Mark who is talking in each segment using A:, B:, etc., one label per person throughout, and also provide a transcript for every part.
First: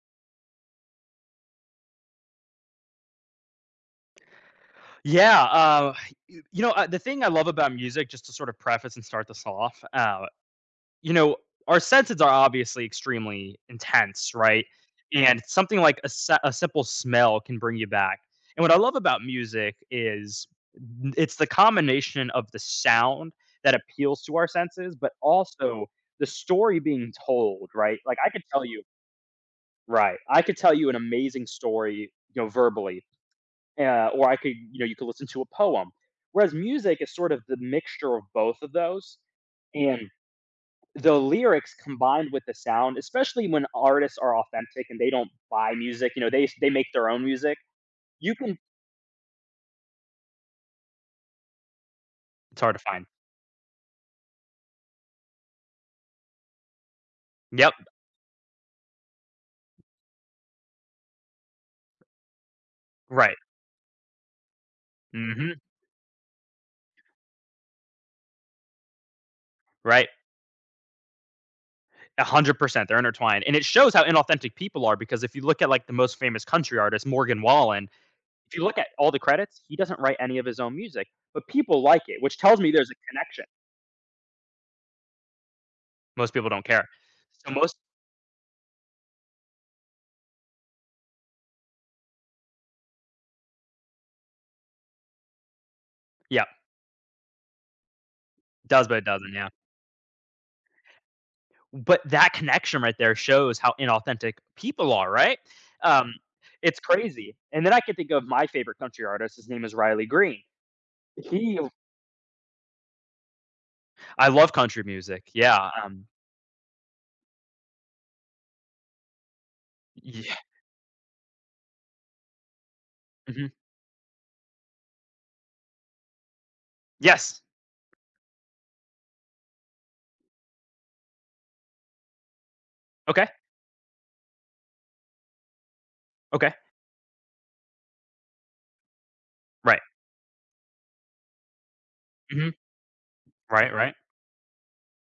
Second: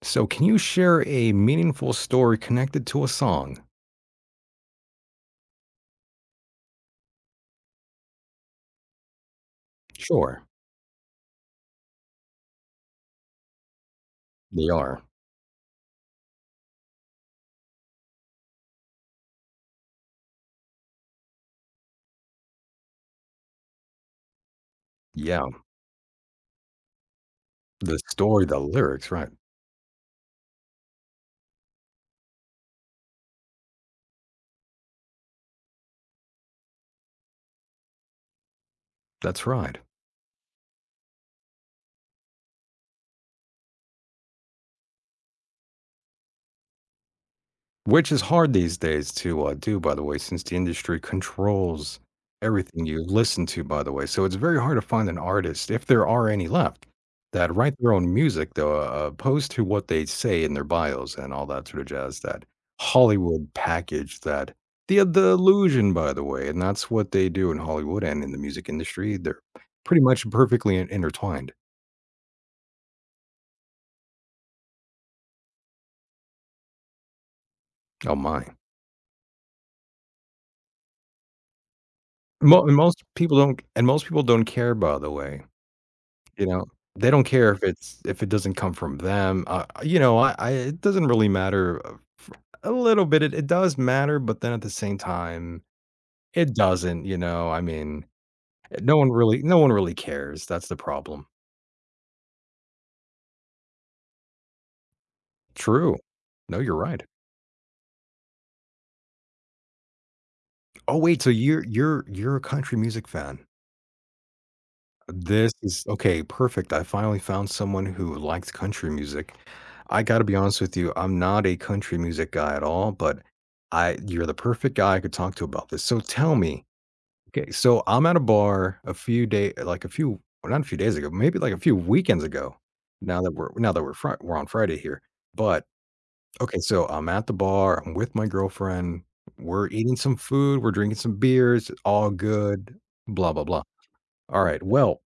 A: So, can you share a meaningful story connected to a song?
B: Yeah, uh, the thing I love about music, just to sort of preface and start this off,
A: Sure,
B: you know, our senses are obviously extremely intense, right?
A: they are.
B: And something like a simple smell can bring you back. And what I love about music is n it's the combination of the sound that appeals to our senses, but
A: Yeah,
B: also the story being told,
A: the
B: right? Like, I could
A: story, the
B: tell you
A: lyrics, right.
B: Right, I could tell you an amazing story, you know, verbally, or I could, you know, you could listen to a poem. Whereas music is sort of the mixture of both of those,
A: That's right.
B: and the lyrics combined with the sound, especially when artists are authentic and they don't buy music, you know, they make their own music.
A: Which is
B: You
A: hard
B: can
A: these days to, do, by the way, since the industry controls
B: it's hard to
A: everything you
B: find.
A: listen to, by the way, so it's very hard to find an artist, if there are any left, that write
B: Yep,
A: their own music, though, opposed to what they say in their bios and all that sort of jazz, that
B: right.
A: Hollywood package, that the
B: Mhm.
A: illusion, by the way, and that's what they do in Hollywood and in the music industry, they're pretty
B: Right.
A: much perfectly in intertwined.
B: 100%. They're intertwined. And it shows how inauthentic people are because if you look at like the most famous country artist, Morgan Wallen,
A: Oh my.
B: if you look at all the credits, he doesn't write any of his own music, but people like it, which tells
A: Mo
B: me
A: and
B: there's a
A: most people
B: connection.
A: don't and most people don't care, by the way.
B: Most
A: You
B: people don't
A: know,
B: care.
A: they don't care
B: So
A: if
B: most
A: it's if it doesn't come from them, you know, I it doesn't really matter f a little bit, it does matter, but then at the same time,
B: Yeah,
A: it doesn't, you know, I mean,
B: does but it doesn't, yeah.
A: no one really cares, that's the problem.
B: But that connection right there shows how inauthentic people are, right?
A: True.
B: Um,
A: No, you're
B: it's
A: right.
B: crazy. And then I can think of my favorite country artist, his name is Riley Green.
A: Oh, wait, so
B: He
A: you're a country music fan?
B: I love country music,
A: This
B: yeah,
A: is okay, perfect. I finally found someone who liked country music. I gotta be
B: Yeah,
A: honest with you, I'm not a country music guy at all, but
B: mhm.
A: I you're the perfect guy I could talk to about this. So tell me,
B: Yes,
A: okay, so I'm at a bar like a few, well, not a few days ago, maybe like a few weekends ago. Now
B: okay,
A: that we're now that we're fri- we're on Friday here, but
B: okay,
A: okay, so I'm at the bar. I'm with my girlfriend. We're
B: right,
A: eating some food. We're drinking some beers. All
B: mhm,
A: good. Blah blah blah.
B: right, right,
A: All right. Well,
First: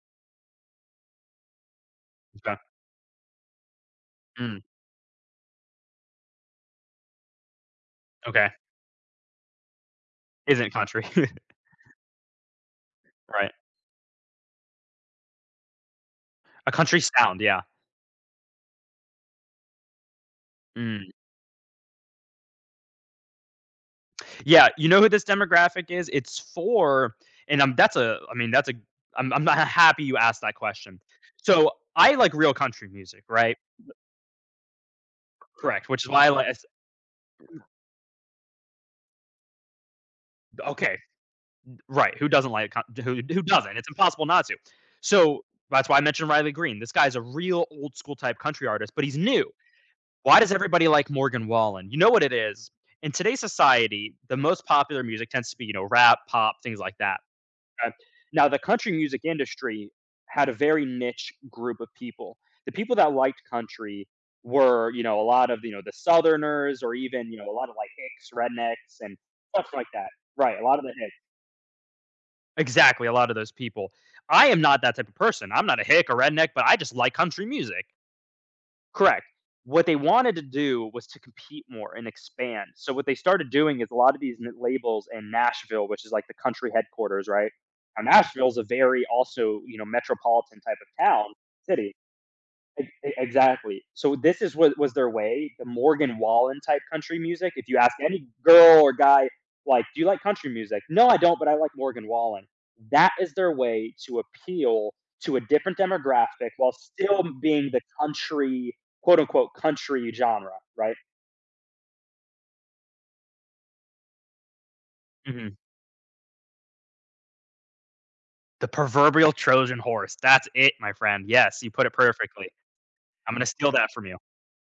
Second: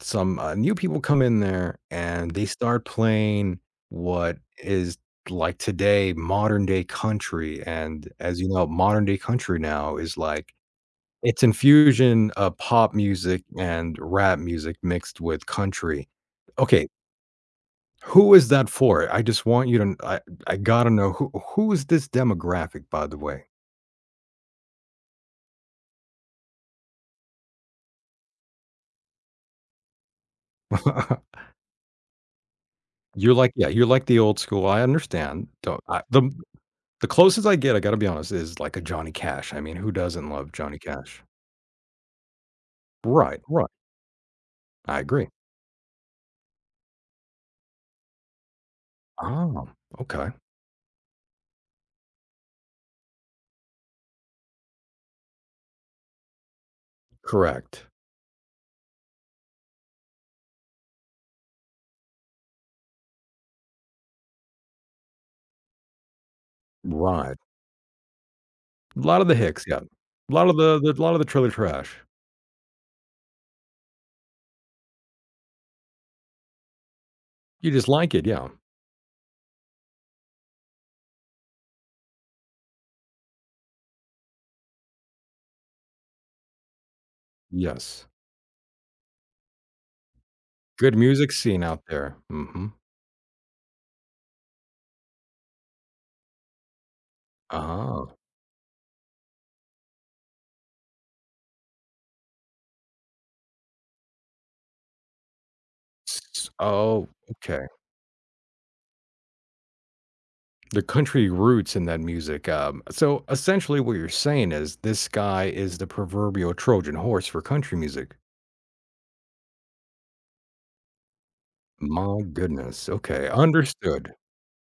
A: some new people come in there and they
B: okay,
A: start playing what
B: mm,
A: is like today modern day country. And as you
B: okay,
A: know, modern day country now is like
B: isn't country,
A: it's infusion of pop music
B: right.
A: and rap music mixed with country.
B: A
A: Okay,
B: country sound, yeah,
A: who is that for? I just want you to. I gotta know
B: mm.
A: who is this demographic, by the way.
B: Yeah, you know who this demographic is? It's for and, that's a I mean, that's a I'm not happy you asked that question. So, I like real country music,
A: you're like
B: right?
A: yeah, you're like the old school. I understand. Don't
B: Correct,
A: I,
B: which is why I like.
A: the closest I get, I gotta be honest, is like a Johnny Cash. I mean, who doesn't love Johnny
B: Okay,
A: Cash?
B: right,
A: Right,
B: who
A: right.
B: doesn't? It's impossible not to.
A: I agree.
B: So, that's why I mentioned Riley Green. This guy's a real old school type country artist, but he's new.
A: Oh, okay.
B: Why does everybody like Morgan Wallen? You know what it is. In today's society, the most popular music tends to be, you know, rap, pop, things like that.
A: Correct.
B: Okay. Now, the country music industry had a very niche group of people. The people that liked country were, you know, a lot of, you know, the Southerners or even,
A: Right.
B: you know, a lot of like hicks, rednecks,
A: A
B: and
A: lot of the hicks,
B: stuff
A: yeah.
B: like that. Right. A lot of the
A: A lot
B: hicks.
A: of the trailer trash.
B: Exactly. A lot of those people. I am not that type of person. I'm not a hick or redneck, but I just like country
A: You just
B: music.
A: like it, yeah.
B: Correct. What they wanted to do was to compete more and expand. So what they started doing is a lot of these n labels in Nashville, which is, like, the country headquarters, right?
A: Yes.
B: Now Nashville's a very also, you know, metropolitan type
A: Good
B: of town,
A: music scene out
B: city.
A: there. Mhm.
B: Ex e exactly. So this is what was their way, the Morgan Wallen type country music. If you ask
A: Oh.
B: any girl or guy, like, "Do you like country music?" "No, I don't, but I like Morgan Wallen." That is their way to appeal to a different
A: S
B: demographic while
A: oh,
B: still
A: okay.
B: being the country, quote unquote, "country" genre,
A: The
B: right?
A: country roots in that music, so essentially what you're saying is this guy
B: Mhm.
A: is the proverbial Trojan horse for country music.
B: The proverbial Trojan horse. That's it, my friend. Yes, you put it
A: My
B: perfectly.
A: goodness, okay,
B: I'm gonna steal that from
A: understood.
B: you.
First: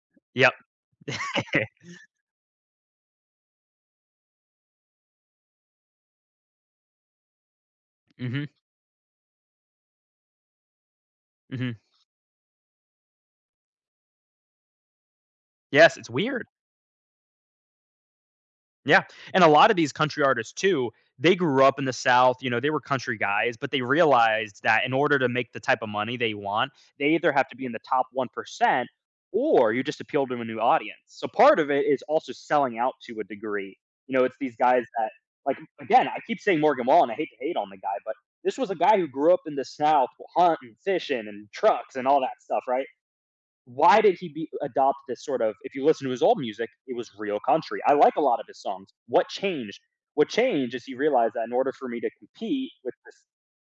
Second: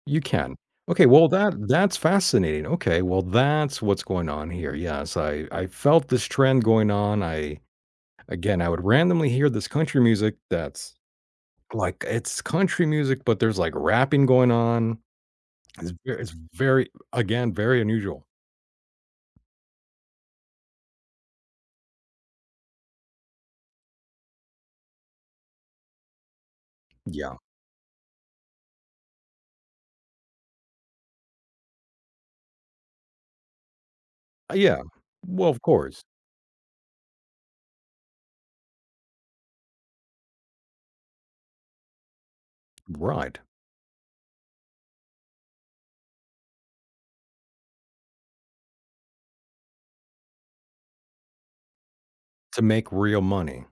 A: You
B: Yep.
A: can. Okay, well, that that's fascinating. Okay, well, that's what's going on here. Yes, I felt this trend going on. I
B: Mhm,
A: Again, I would randomly hear this country music that's
B: mhm.
A: like it's country music, but there's like rapping going on.
B: Yes, it's
A: It's
B: weird.
A: very again very unusual.
B: Yeah, and a lot of these country artists too, they grew up in the South, you know, they were country guys, but they realized that in order to make the type of money they want, they either
A: Yeah,
B: have to be in the top 1% or you just appeal to a new audience. So part of it is also selling out to a degree. You know, it's these
A: Yeah.
B: guys that
A: Well,
B: like
A: of course,
B: again, I keep saying Morgan Wallen, I hate to hate on the guy, but this was a guy who grew up in the South hunting, fishing and trucks and all that stuff, right?
A: right
B: Why did he adopt this sort of? If you listen to his old music, it was real country. I like a lot of his songs. What changed what changed is he realized that in order for me to
A: to
B: compete
A: make
B: with
A: real
B: this,
A: money.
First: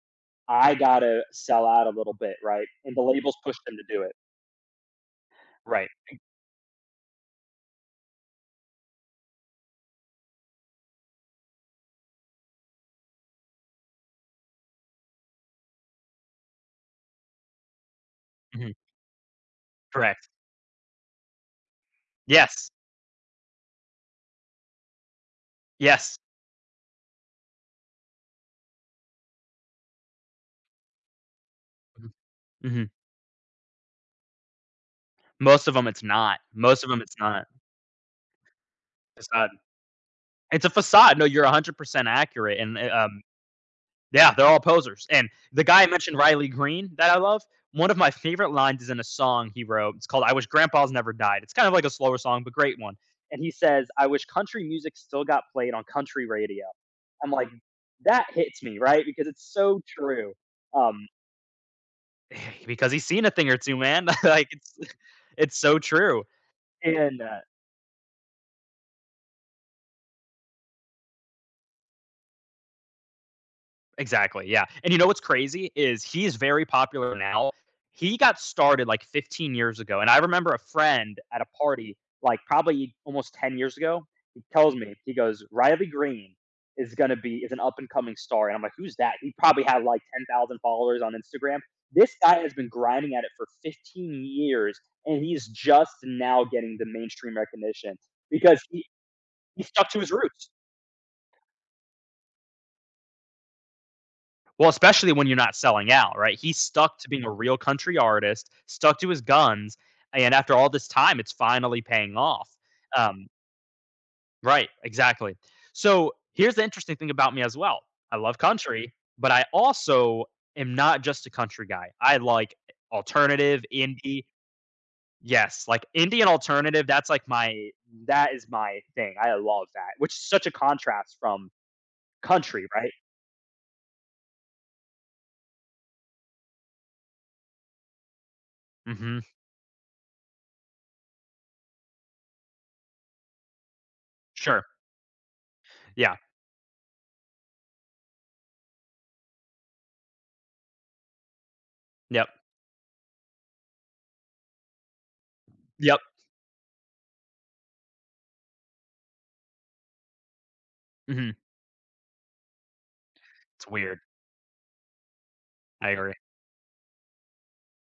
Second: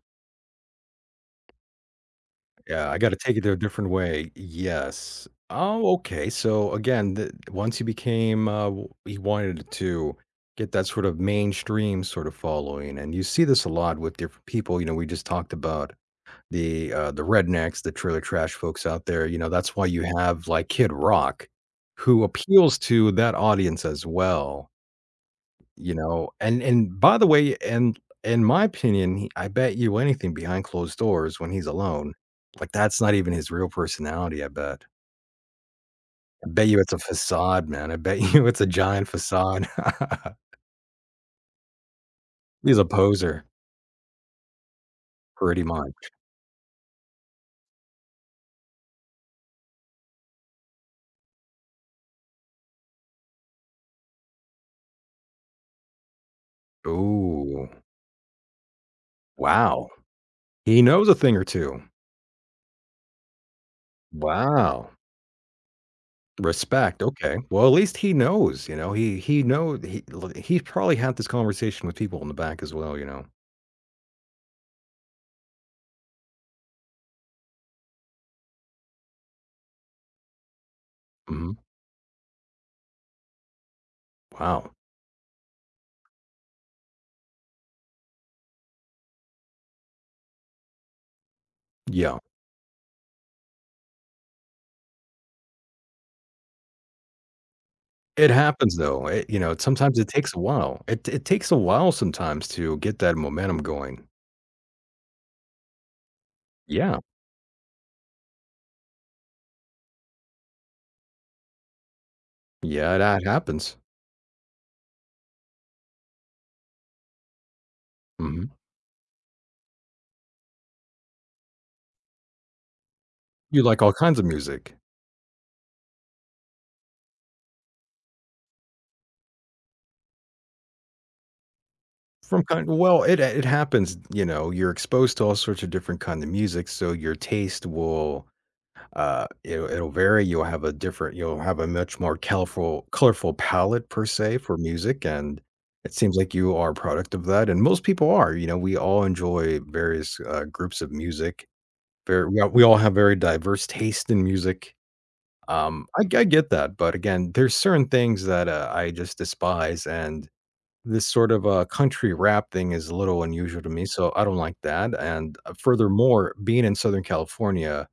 B: I gotta sell out a little bit, right?
A: Yeah,
B: And
A: I
B: the
A: gotta take
B: labels
A: it a
B: pushed him
A: different
B: to do it.
A: way. Yes.
B: Right.
A: Oh, okay. So again, th once you became, w you wanted to get that sort of mainstream sort of following, and you see this a lot with different people, you know, we just talked about the rednecks, the trailer trash
B: Mhm.
A: folks out there, you know, that's why you
B: Correct.
A: have, like, Kid Rock, who
B: Yes.
A: appeals to that audience as well. You
B: Yes.
A: know, and by the way, and in my opinion, he I bet you anything behind closed doors when he's
B: Mhm.
A: alone, like,
B: Mhm.
A: that's not even his real personality, I bet.
B: Most of them, it's not.
A: I bet you
B: Most of
A: it's a
B: them, it's not.
A: facade, man. I bet you it's a giant
B: Facade.
A: facade.
B: It's a facade. No, you're 100% accurate.
A: He's
B: And
A: a poser,
B: Yeah, they're all posers. And
A: pretty
B: the guy I
A: much.
B: mentioned, Riley Green, that I love, one of my favorite lines is in a song he wrote. It's called I Wish Grandpa's Never Died. It's kind of like a slower song, but great one. And he says, I wish country music still got played on country radio. I'm like,
A: Ooh,
B: that hits me, right? Because it's so
A: wow.
B: true.
A: He
B: Um,
A: knows a thing or two.
B: because he's seen a thing or two, man.
A: Wow.
B: It's so true.
A: Respect,
B: And
A: okay. Well, at least he knows, you know, he knows. He probably had this conversation with people in the back as well, you know?
B: Exactly, yeah, and you know what's crazy is he is very popular now. He got started, like, 15 years ago, and I remember a friend at a
A: Mhm.
B: party, like, probably almost 10 years ago, he
A: Wow.
B: tells me, he goes, "Riley Green is gonna be is an up-and-coming star," and I'm like, "Who's that?" He probably had, like, 10,000 followers on Instagram. This
A: Yeah.
B: guy has been grinding at it for 15 years, and he's just now getting the mainstream recognition
A: It
B: because
A: happens
B: he
A: though. It You know,
B: he stuck
A: sometimes
B: to
A: it
B: his
A: takes a
B: roots.
A: while. It takes a while sometimes to get that momentum going.
B: Well, especially when you're not selling out, right? He stuck
A: Yeah.
B: to being a real country artist, stuck to his guns, and after all this time, it's finally paying off.
A: Yeah, that
B: Um,
A: happens.
B: right, exactly. So here's the interesting thing about me as well. I love
A: Mhm.
B: country, but I also am not just a country guy. I like
A: You
B: alternative,
A: like all kinds
B: indie.
A: of music.
B: Yes, like indie and alternative, that is my thing. I love that, which is such a contrast from
A: From kind
B: country, right?
A: Well, it happens, you know, you're exposed to all sorts of different kind of music, so your taste will,
B: Mhm.
A: it'll vary. You'll have a different you'll have a much more colorful palette per se for
B: Sure.
A: music, and it seems
B: Yeah.
A: like you are a product of that, and most people are, you know, we all enjoy various, groups of music
B: Yep.
A: Ver we all have very diverse taste in music.
B: Yep.
A: I get that, but again, there's certain things that, I just despise, and this sort
B: Mhm.
A: of, country rap thing is a little unusual
B: It's
A: to me,
B: weird.
A: so I don't like that, and,
B: I agree.
A: furthermore, being in Southern California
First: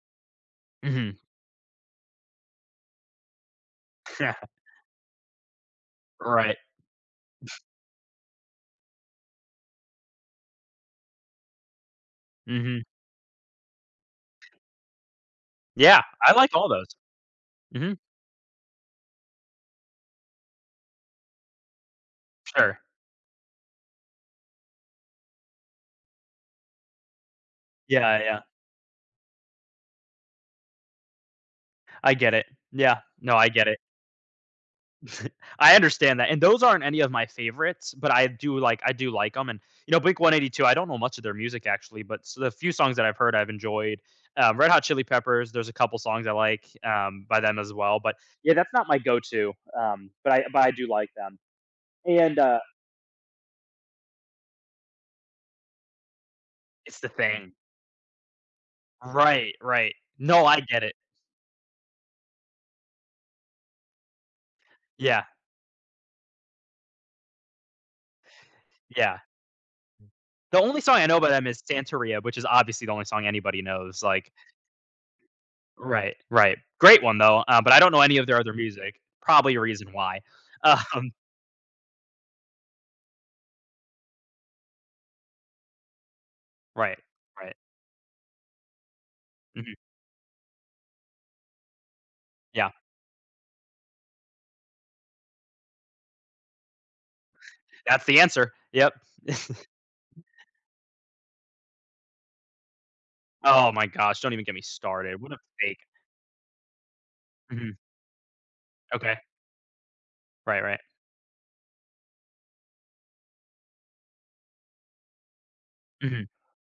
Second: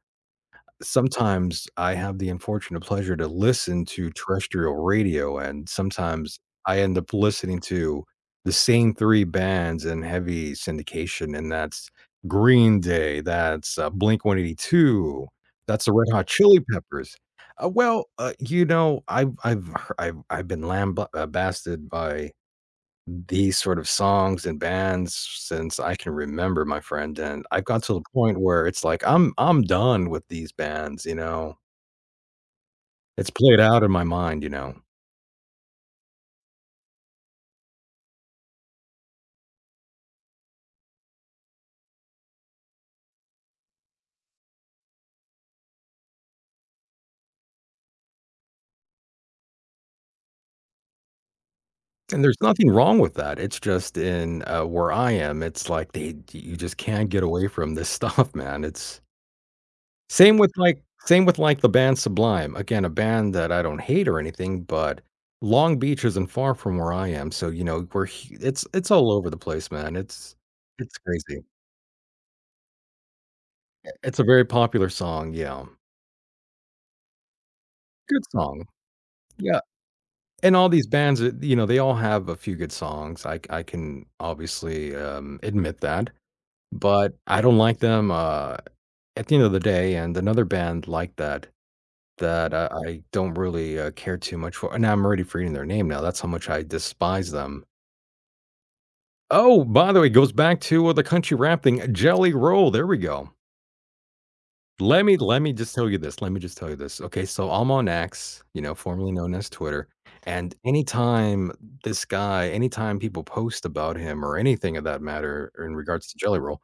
B: Mhm.
A: sometimes I have the unfortunate pleasure to listen to
B: Yeah,
A: terrestrial radio, and sometimes
B: right.
A: I end up listening to the same 3 bands in heavy syndication, and that's Green
B: Mhm.
A: Day, that's, Blink-182, that's the
B: Yeah,
A: Red Hot
B: I like
A: Chili
B: all those.
A: Peppers.
B: Mhm,
A: You know, I've I I've been lambasted by
B: sure.
A: these sort of songs and bands since I can remember, my friend, and I've got to the
B: Yeah, yeah.
A: point where it's like, I'm done with these bands, you know?
B: I get it. Yeah.
A: It's
B: No, I
A: played
B: get it.
A: out in my mind, you know?
B: I understand that, and those aren't any of my favorites, but I do like them. And, you know, Blink-182, I don't know much of their music actually, but s the few songs that I've heard, I've enjoyed. Red Hot Chili Peppers, there's a couple songs I like, by them as well, but, yeah, that's not my go-to, but I do like them,
A: And there's
B: and, uh
A: nothing wrong with that, it's just in, where I am, it's like they you just
B: It's
A: can't
B: the
A: get away
B: thing.
A: from this stuff, man, it's
B: Right, right.
A: same
B: No,
A: with,
B: I
A: like
B: get it.
A: the band Sublime, again, a band that I don't hate or anything, but
B: Yeah,
A: Long Beach isn't far from where I am, so, you know, we're h it's all
B: yeah.
A: over the place, man,
B: The only
A: it's
B: song I know by
A: crazy.
B: them is Santeria, which is obviously the only song anybody
A: Eh,
B: knows.
A: it's a very popular song, yeah.
B: Right. Right, great one though, but I don't know any
A: Good
B: of their other
A: song.
B: music. Probably a
A: Yeah,
B: reason why.
A: and all these
B: Um,
A: bands, you know, they all have a few good songs. I can obviously, admit that,
B: right,
A: but I
B: right,
A: don't like them, at the end of the
B: mhm,
A: day, and another band like that, that I
B: yeah,
A: I don't really, care too much for and I'm already forgetting their name now, that's how much I despise them.
B: that's the answer. Yep.
A: Oh, by the way, it goes back to, the country rap thing, Jelly Roll, there we go.
B: Oh my gosh, don't even get me started. What a fake.
A: Let me just tell you this. Okay, so I'm
B: Mhm,
A: on X, you know, formerly
B: okay,
A: known as Twitter, and
B: right, right,
A: anytime this guy anytime people post about him or anything of that matter in regards to
B: mhm,
A: Jelly Roll,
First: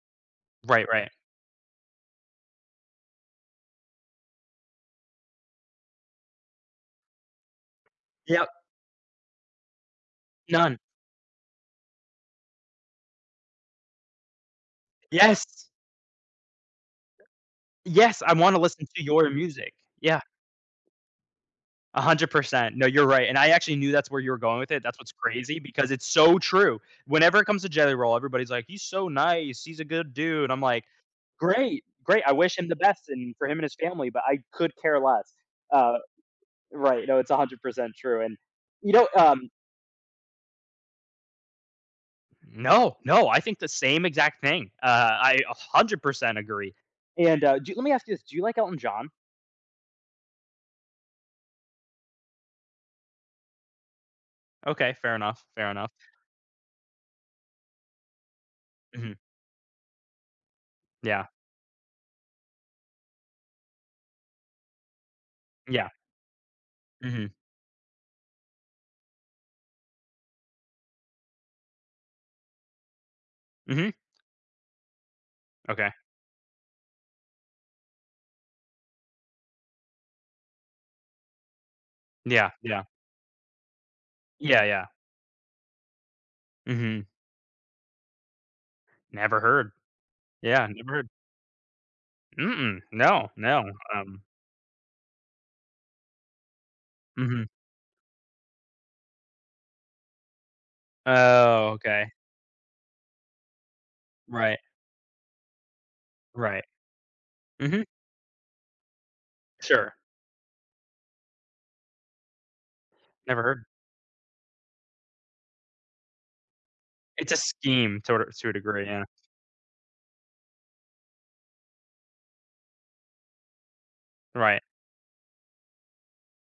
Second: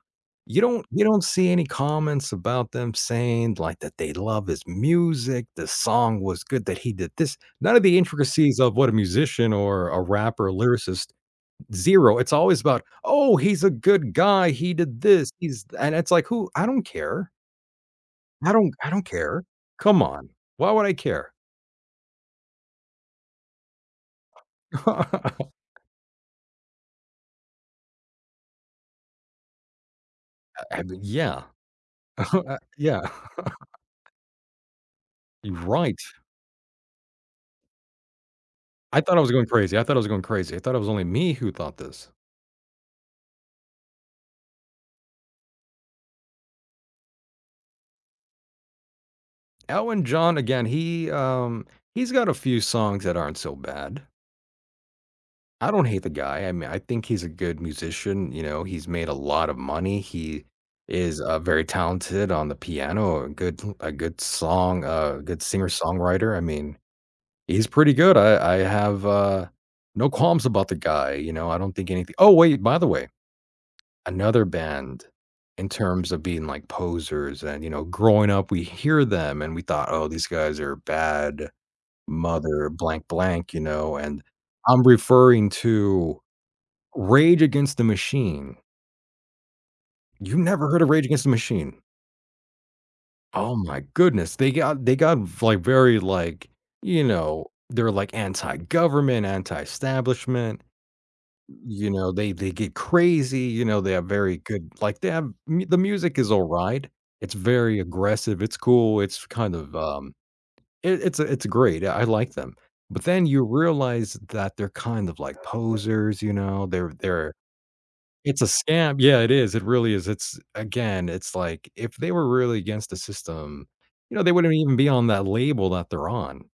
B: right,
A: you
B: right.
A: don't see any comments about them saying, like, that they love his music, the song was good that he did this. None of the
B: Yep,
A: intricacies of what a musician or a rapper,
B: none.
A: lyricist 0. It's always about, "Oh, he's a good guy, he did this, he's"
B: Yes,
A: and it's like, "Who I don't care.
B: yes, I wanna listen
A: I
B: to
A: don't
B: your
A: care.
B: music.
A: Come
B: Yeah.
A: on. Why would I care?
B: 100%. No, you're right, and I actually knew that's where you were going with it. That's what's
A: I
B: crazy because it's so true. Whenever it comes to Jelly Roll, everybody's like, "He's so nice. He's a good dude." I'm like,
A: mean, yeah.
B: "Great. Great. I wish him the
A: Yeah.
B: best and for him and his family, but I could care less."
A: You're
B: Uh,
A: right.
B: right. No, it's 100% true, and you
A: I
B: know,
A: thought I was going
B: um
A: crazy. I thought I was going crazy. I thought it was only me who thought this.
B: No, no, I think the same exact thing. I 100% agree. And, do let me ask you this, do you like Elton John?
A: Elwin John, again, he's got a few songs that aren't so bad.
B: Okay, fair enough,
A: I
B: fair
A: don't
B: enough.
A: hate the guy. I mean, I think he's a good musician. You know, he's made a
B: Mhm.
A: lot of money. He is
B: Yeah,
A: very talented on the piano, a good song, a good singer
B: yeah.
A: songwriter. I mean,
B: Mhm,
A: he's pretty good. I have, no qualms about the guy, you know, I don't think anything oh, wait, by the way,
B: mhm.
A: another band in
B: Okay.
A: terms of being, like, posers and, you know, growing up, we hear them and we thought, "Oh, these guys are bad
B: Yeah,
A: mother
B: yeah.
A: blank blank," you know, and
B: Yeah,
A: I'm
B: yeah.
A: referring to
B: Mhm.
A: Rage Against the Machine.
B: Never heard.
A: You
B: Yeah,
A: never heard of
B: never
A: Rage
B: heard.
A: Against the Machine?
B: Mm-mm. No,
A: Oh
B: no.
A: my goodness. They got like, very, like, you know,
B: Mhm.
A: they're, like, anti-government, anti-establishment.
B: Oh,
A: You know,
B: okay.
A: they get crazy, you know, they have very
B: Right,
A: good like, they have mu the music is
B: right.
A: alright. It's very
B: Mhm.
A: aggressive, it's cool, it's kind of,
B: Sure.
A: it's great, I like them. But then you
B: Never heard.
A: realize that they're kind of like posers, you know, they're
B: It's
A: they're
B: a scheme
A: it's a
B: to a degree,
A: scam
B: yeah.
A: yeah, it is, it really is, it's again, it's like, if they were really against the system, you know, they wouldn't
B: Right.
A: even be on that label that they're on.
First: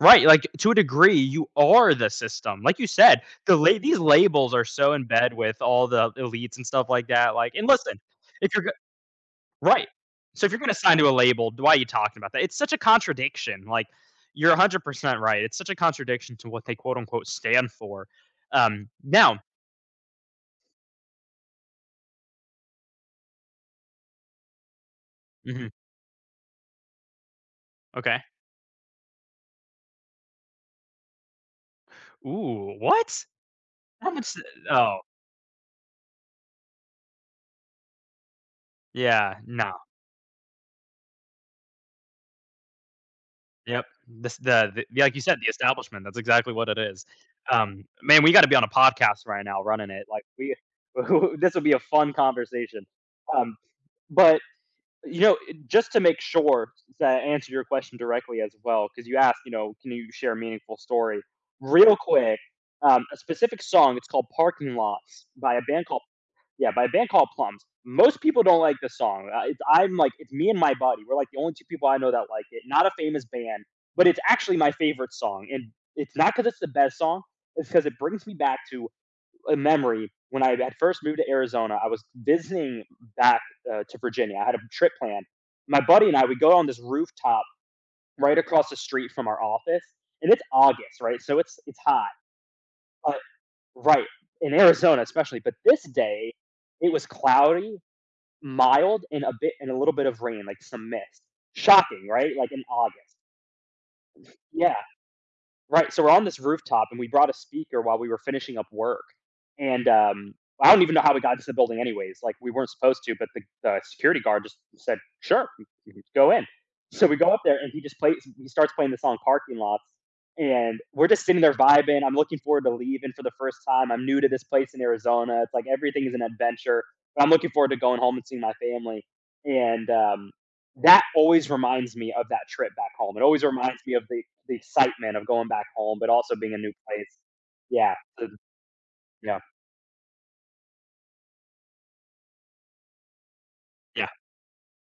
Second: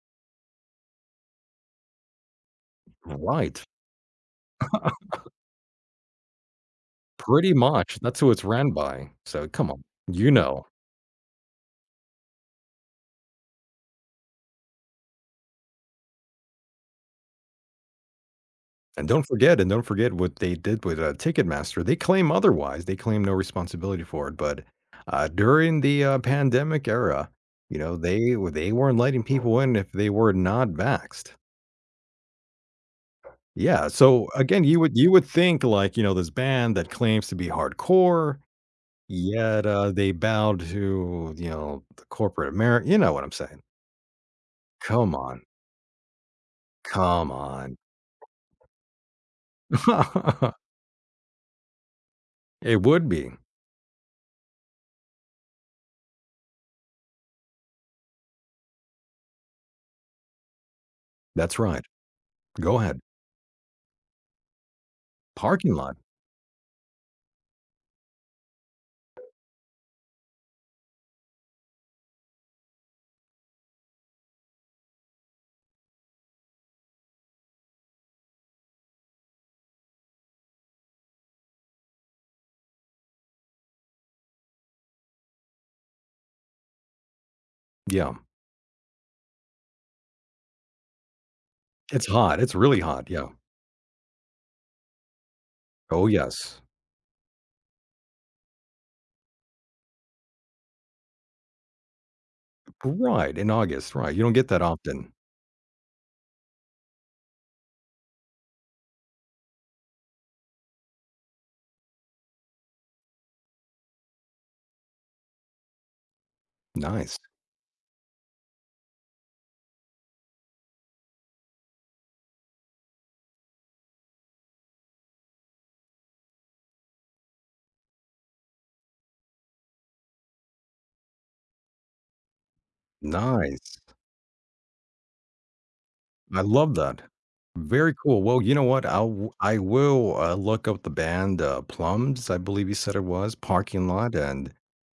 B: Right, like, to a degree, you are the system. Like you said,
A: Right.
B: these labels are so in bed with all the elites and stuff like that,
A: Pretty
B: like and
A: much,
B: listen,
A: that's who it's
B: if
A: ran
B: you're
A: by, so come on,
B: Right.
A: you
B: So if you're
A: know.
B: gonna sign to a label, why are you talking about that? It's such a contradiction. You're 100% right. It's such a contradiction to what they quote unquote stand for.
A: And don't
B: Now,
A: forget and don't forget what they did with, Ticketmaster. They claim otherwise. They claim no responsibility for it, but,
B: mhm,
A: during the, pandemic era, you know,
B: okay.
A: they weren't letting people in if they were not vaxxed.
B: Ooh, what?
A: Yeah,
B: How
A: so,
B: much?
A: again,
B: Oh,
A: you would think, like, you know, this band that claims to be hardcore,
B: yeah,
A: yet,
B: no,
A: they bowed to, you know, the corporate Ameri you know what I'm saying.
B: yep. The
A: Come
B: like you said,
A: on.
B: the establishment. That's exactly what it is.
A: Come on.
B: Man, we got to be on a podcast right now running it. This would be a fun
A: It
B: conversation.
A: would be.
B: Um, but You know, just to make sure to answer your question directly as well, because you asked, you know, can you share a meaningful story?
A: That's right.
B: Real quick,
A: Go ahead.
B: a specific song. It's called "Parking Lots" by a
A: Parking
B: band
A: lot.
B: called yeah by a band called Plums. Most people don't like this song. It's me and my buddy. We're like the only two people I know that like it. Not a famous band, but it's actually my favorite song, and it's not because it's the best song. It's because it brings me back to a memory when I had first moved to Arizona. I was visiting back to Virginia. I had a trip planned. My buddy and I would go on this rooftop
A: Yeah.
B: right across the street from our office, and it's August, right? So it's hot,
A: It's really hot,
B: but
A: yeah.
B: right in Arizona especially. But this
A: Oh,
B: day,
A: yes.
B: it was cloudy, mild, and a little bit of rain, like some mist. Shocking, right? Like in August.
A: Right, in August, right, you don't get that
B: Yeah.
A: often.
B: Right, so we're on this rooftop, and we brought a speaker while we were finishing up work, and, I don't even know how we got into the building anyways, like, we weren't supposed to, but the security guard just said, "Sure, you can go in." So we
A: Nice,
B: go up there, and he just plays he starts playing the song "Parking Lots," and we're just sitting there vibing, I'm looking forward to leaving for the first time, I'm new to this place in Arizona, it's like everything is an adventure, but I'm looking forward to going home and seeing my family, and, that always reminds me of that trip back home. It always
A: nice.
B: reminds me of the excitement of going back home, but also
A: I
B: being a new
A: love that.
B: place.
A: Very
B: Yeah,
A: cool,
B: so
A: well, you know what,
B: yeah.
A: I will, look up the band, Plums, I believe you said it was, Parking
B: Yeah,
A: Lot, and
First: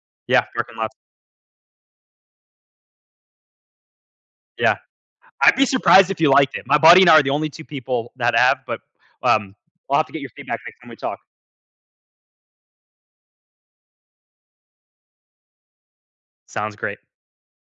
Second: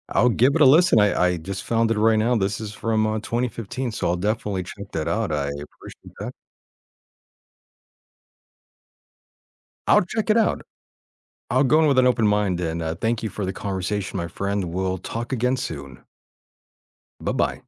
A: I'll
B: yeah,
A: give it a
B: parking lots.
A: listen, I just found it right now, this is from, 2015, so I'll definitely
B: Yeah.
A: check that out, I
B: I'd be surprised
A: appreciate
B: if you
A: that.
B: liked it. My buddy and I are the only 2 people that have, but, um, I'll
A: I'll
B: have to get your
A: check it
B: feedback
A: out.
B: next time we talk.
A: I'll go in with an open mind, and, thank you for the conversation, my friend, we'll talk again soon.
B: Sounds great.
A: Bye bye